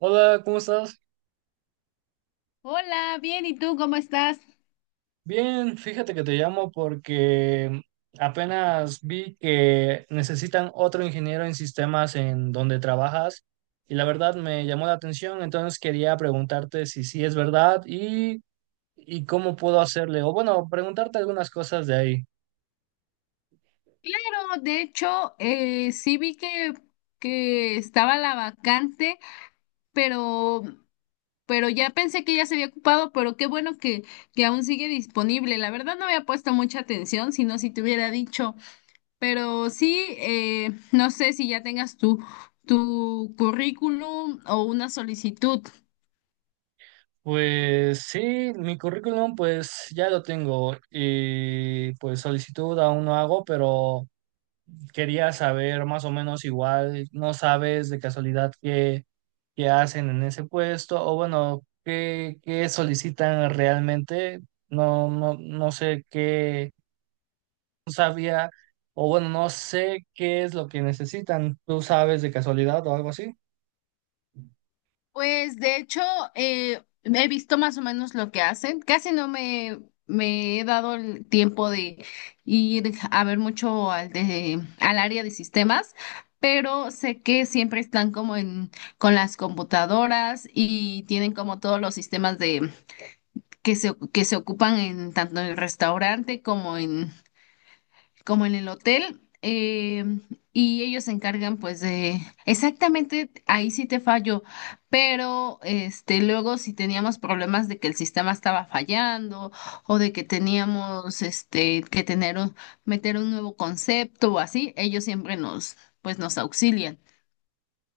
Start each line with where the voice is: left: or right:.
right: Hola, ¿cómo estás?
left: Hola, bien, ¿y tú cómo estás?
right: Bien, fíjate que te llamo porque apenas vi que necesitan otro ingeniero en sistemas en donde trabajas y la verdad me llamó la atención, entonces quería preguntarte si sí es verdad y cómo puedo hacerle, o bueno, preguntarte algunas cosas de ahí.
left: Claro, de hecho, sí vi que estaba la vacante, pero, pero ya pensé que ya se había ocupado, pero qué bueno que aún sigue disponible. La verdad no había puesto mucha atención, sino si te hubiera dicho, pero sí, no sé si ya tengas tu currículum o una solicitud.
right: Pues sí, mi currículum pues ya lo tengo y pues solicitud aún no hago, pero... Quería saber más o menos igual, no sabes de casualidad qué hacen en ese puesto o bueno, qué solicitan realmente. No, no, no sé qué, no sabía o bueno, no sé qué es lo que necesitan. ¿Tú sabes de casualidad o algo así?
left: Pues de hecho, he visto más o menos lo que hacen. Casi no me he dado el tiempo de ir a ver mucho al área de sistemas, pero sé que siempre están como con las computadoras y tienen como todos los sistemas que que se ocupan en tanto en el restaurante como en el hotel. Y ellos se encargan pues de exactamente ahí sí te fallo, pero este luego si teníamos problemas de que el sistema estaba fallando o de que teníamos este que tener meter un nuevo concepto o así, ellos siempre nos pues nos auxilian.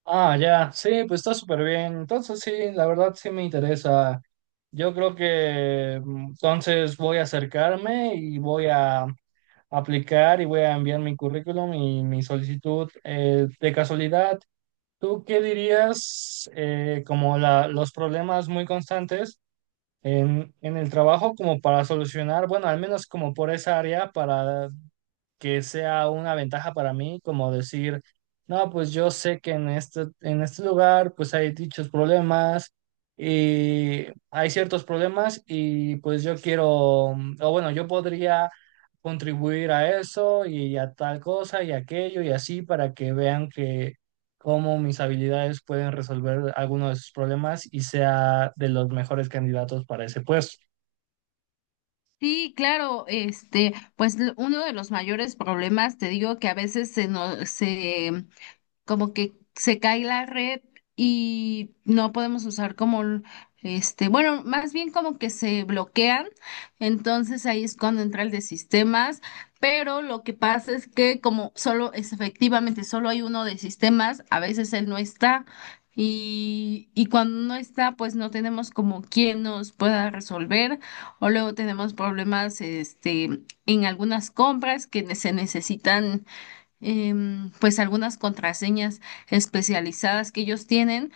right: Ah, ya, sí, pues está súper bien. Entonces sí, la verdad sí me interesa. Yo creo que entonces voy a acercarme y voy a aplicar y voy a enviar mi currículum y mi solicitud. De casualidad, ¿tú qué dirías como los problemas muy constantes en el trabajo como para solucionar, bueno, al menos como por esa área, para que sea una ventaja para mí, como decir, no, pues yo sé que en en este lugar pues hay dichos problemas y hay ciertos problemas y pues yo quiero, o bueno, yo podría contribuir a eso y a tal cosa y aquello y así para que vean que cómo mis habilidades pueden resolver algunos de sus problemas y sea de los mejores candidatos para ese puesto.
left: Sí, claro, este, pues uno de los mayores problemas, te digo que a veces se nos se como que se cae la red y no podemos usar este, bueno, más bien como que se bloquean, entonces ahí es cuando entra el de sistemas, pero lo que pasa es que como solo es efectivamente solo hay uno de sistemas, a veces él no está. Y cuando no está, pues no tenemos como quien nos pueda resolver, o luego tenemos problemas este, en algunas compras que se necesitan pues algunas contraseñas especializadas que ellos tienen,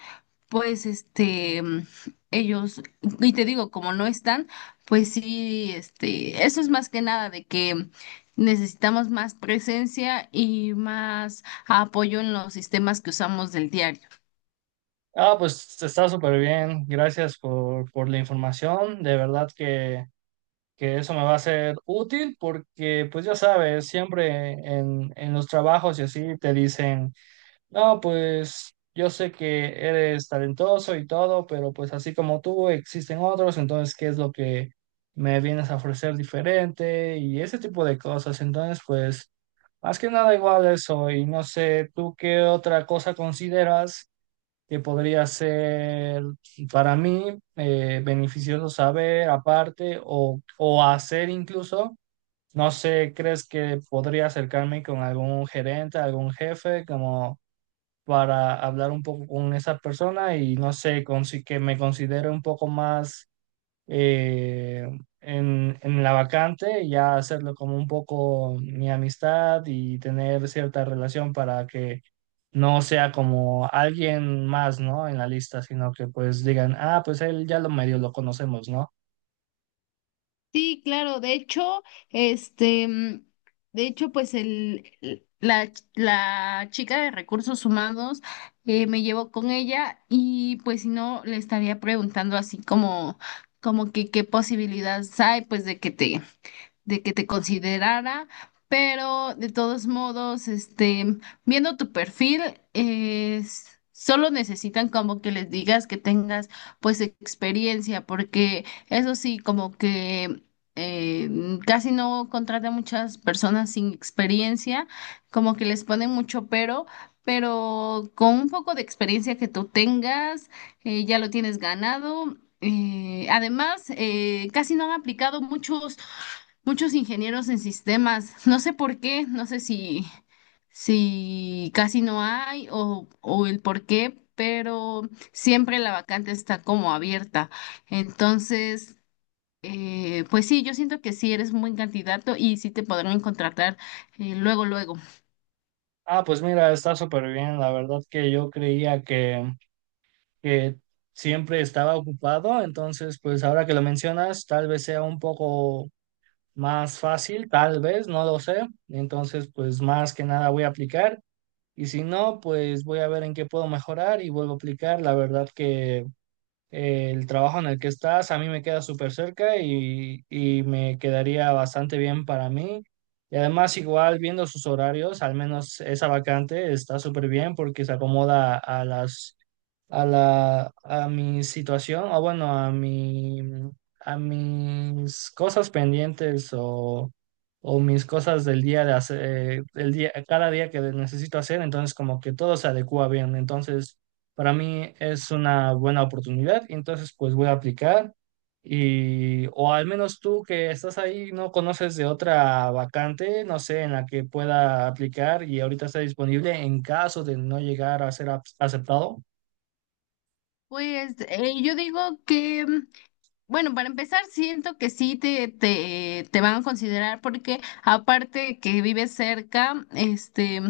left: pues este, ellos, y te digo, como no están, pues sí, este, eso es más que nada de que necesitamos más presencia y más apoyo en los sistemas que usamos del diario.
right: Ah, pues está súper bien. Gracias por la información. De verdad que eso me va a ser útil porque, pues ya sabes, siempre en los trabajos y así te dicen, no, pues yo sé que eres talentoso y todo, pero pues así como tú existen otros, entonces, ¿qué es lo que me vienes a ofrecer diferente? Y ese tipo de cosas. Entonces, pues, más que nada igual eso. Y no sé, ¿tú qué otra cosa consideras que podría ser para mí beneficioso saber aparte o hacer incluso? No sé, ¿crees que podría acercarme con algún gerente, algún jefe, como para hablar un poco con esa persona y no sé, que me considere un poco más eh, en la vacante, ya hacerlo como un poco mi amistad y tener cierta relación para que no sea como alguien más, ¿no? En la lista, sino que pues digan, ah, pues él ya lo medio lo conocemos, ¿no?
left: Sí, claro, de hecho, este, de hecho, pues la chica de recursos humanos me llevó con ella y pues si no, le estaría preguntando así como, como que qué posibilidades hay pues de que te considerara, pero de todos modos, este, viendo tu perfil, es, solo necesitan como que les digas que tengas pues experiencia, porque eso sí, como que eh, casi no contratan muchas personas sin experiencia, como que les ponen mucho pero. Pero con un poco de experiencia que tú tengas, ya lo tienes ganado. Además, casi no han aplicado muchos ingenieros en sistemas. No sé por qué, no sé si casi no hay o el por qué, pero siempre la vacante está como abierta. Entonces, pues sí, yo siento que sí eres un buen candidato y sí te podrán contratar luego, luego.
right: Ah, pues mira, está súper bien, la verdad que yo creía que siempre estaba ocupado, entonces pues ahora que lo mencionas, tal vez sea un poco más fácil, tal vez, no lo sé, entonces pues más que nada voy a aplicar. Y si no, pues voy a ver en qué puedo mejorar y vuelvo a aplicar. La verdad que el trabajo en el que estás a mí me queda súper cerca y me quedaría bastante bien para mí. Y además, igual viendo sus horarios, al menos esa vacante está súper bien porque se acomoda a a mi situación, o bueno, a mi, a mis cosas pendientes o mis cosas del día de hacer, del día, cada día que necesito hacer, entonces como que todo se adecua bien. Entonces, para mí es una buena oportunidad, y entonces pues voy a aplicar. Y, o al menos tú que estás ahí, no conoces de otra vacante, no sé, en la que pueda aplicar y ahorita está disponible en caso de no llegar a ser aceptado.
left: Pues yo digo que bueno, para empezar, siento que sí te van a considerar porque aparte que vives cerca, este,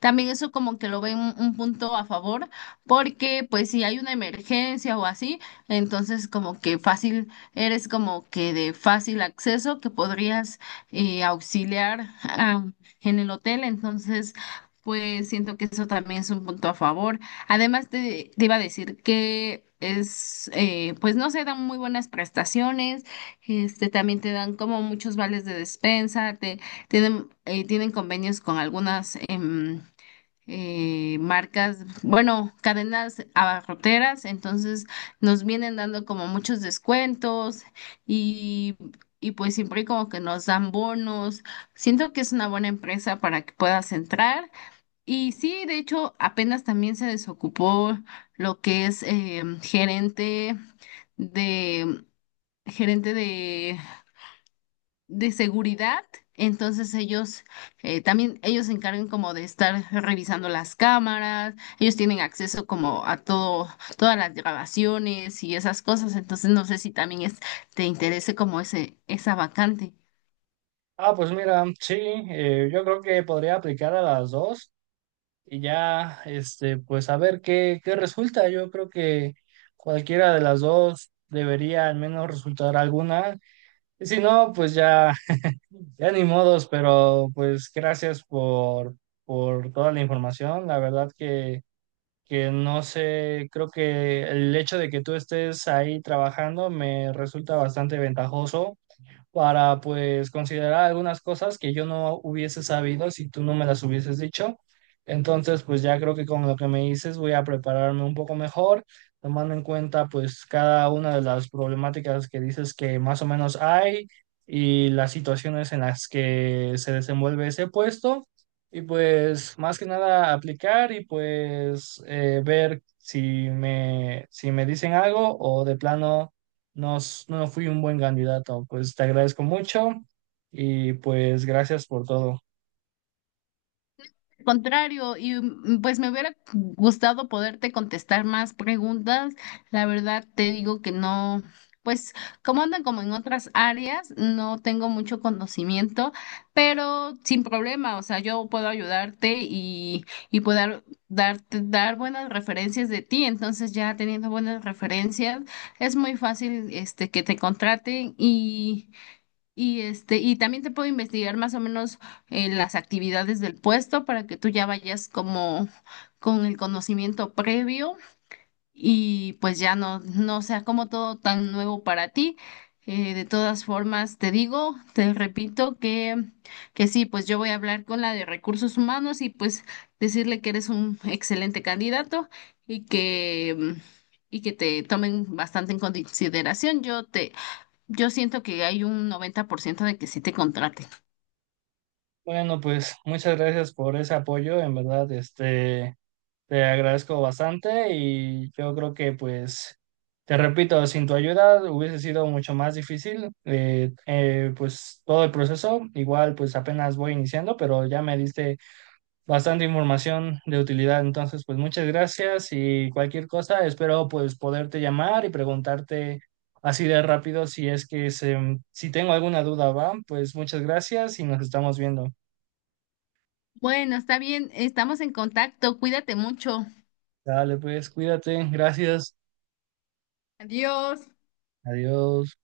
left: también eso como que lo ven un punto a favor, porque pues si hay una emergencia o así, entonces como que fácil, eres como que de fácil acceso que podrías auxiliar en el hotel, entonces pues siento que eso también es un punto a favor. Además, te iba a decir que es, pues no se dan muy buenas prestaciones, este, también te dan como muchos vales de despensa, tienen, tienen convenios con algunas marcas, bueno, cadenas abarroteras, entonces nos vienen dando como muchos descuentos y, y pues siempre como que nos dan bonos. Siento que es una buena empresa para que puedas entrar. Y sí, de hecho, apenas también se desocupó lo que es gerente de gerente de, de seguridad. Entonces ellos se encargan como de estar revisando las cámaras, ellos tienen acceso como a todo, todas las grabaciones y esas cosas. Entonces no sé si también te interese como esa vacante.
right: Ah, pues mira, sí, yo creo que podría aplicar a las dos y ya, este, pues a ver qué, qué resulta. Yo creo que cualquiera de las dos debería al menos resultar alguna. Y si no, pues ya, ya ni modos, pero pues gracias por toda la información. La verdad que no sé, creo que el hecho de que tú estés ahí trabajando me resulta bastante ventajoso para pues considerar algunas cosas que yo no hubiese sabido si tú no me las hubieses dicho. Entonces, pues ya creo que con lo que me dices voy a prepararme un poco mejor, tomando en cuenta pues cada una de las problemáticas que dices que más o menos hay y las situaciones en las que se desenvuelve ese puesto. Y pues más que nada aplicar y pues ver si si me dicen algo o de plano no, no fui un buen candidato. Pues te agradezco mucho y pues gracias por todo.
left: Contrario, y pues me hubiera gustado poderte contestar más preguntas. La verdad te digo que no, pues como andan como en otras áreas, no tengo mucho conocimiento, pero sin problema, o sea, yo puedo ayudarte y puedo dar buenas referencias de ti. Entonces ya teniendo buenas referencias, es muy fácil este que te contraten y este, y también te puedo investigar más o menos las actividades del puesto para que tú ya vayas como con el conocimiento previo y pues ya no sea como todo tan nuevo para ti. De todas formas, te digo, te repito que sí, pues yo voy a hablar con la de recursos humanos y pues decirle que eres un excelente candidato y y que te tomen bastante en consideración. Yo siento que hay un 90% de que sí te contraten.
right: Bueno, pues muchas gracias por ese apoyo, en verdad, este, te agradezco bastante y yo creo que pues, te repito, sin tu ayuda hubiese sido mucho más difícil, pues todo el proceso, igual pues apenas voy iniciando, pero ya me diste bastante información de utilidad. Entonces, pues muchas gracias y cualquier cosa, espero pues poderte llamar y preguntarte así de rápido si es que se, si tengo alguna duda, va, pues muchas gracias y nos estamos viendo.
left: Bueno, está bien, estamos en contacto, cuídate mucho.
right: Dale, pues cuídate, gracias,
left: Adiós.
right: adiós.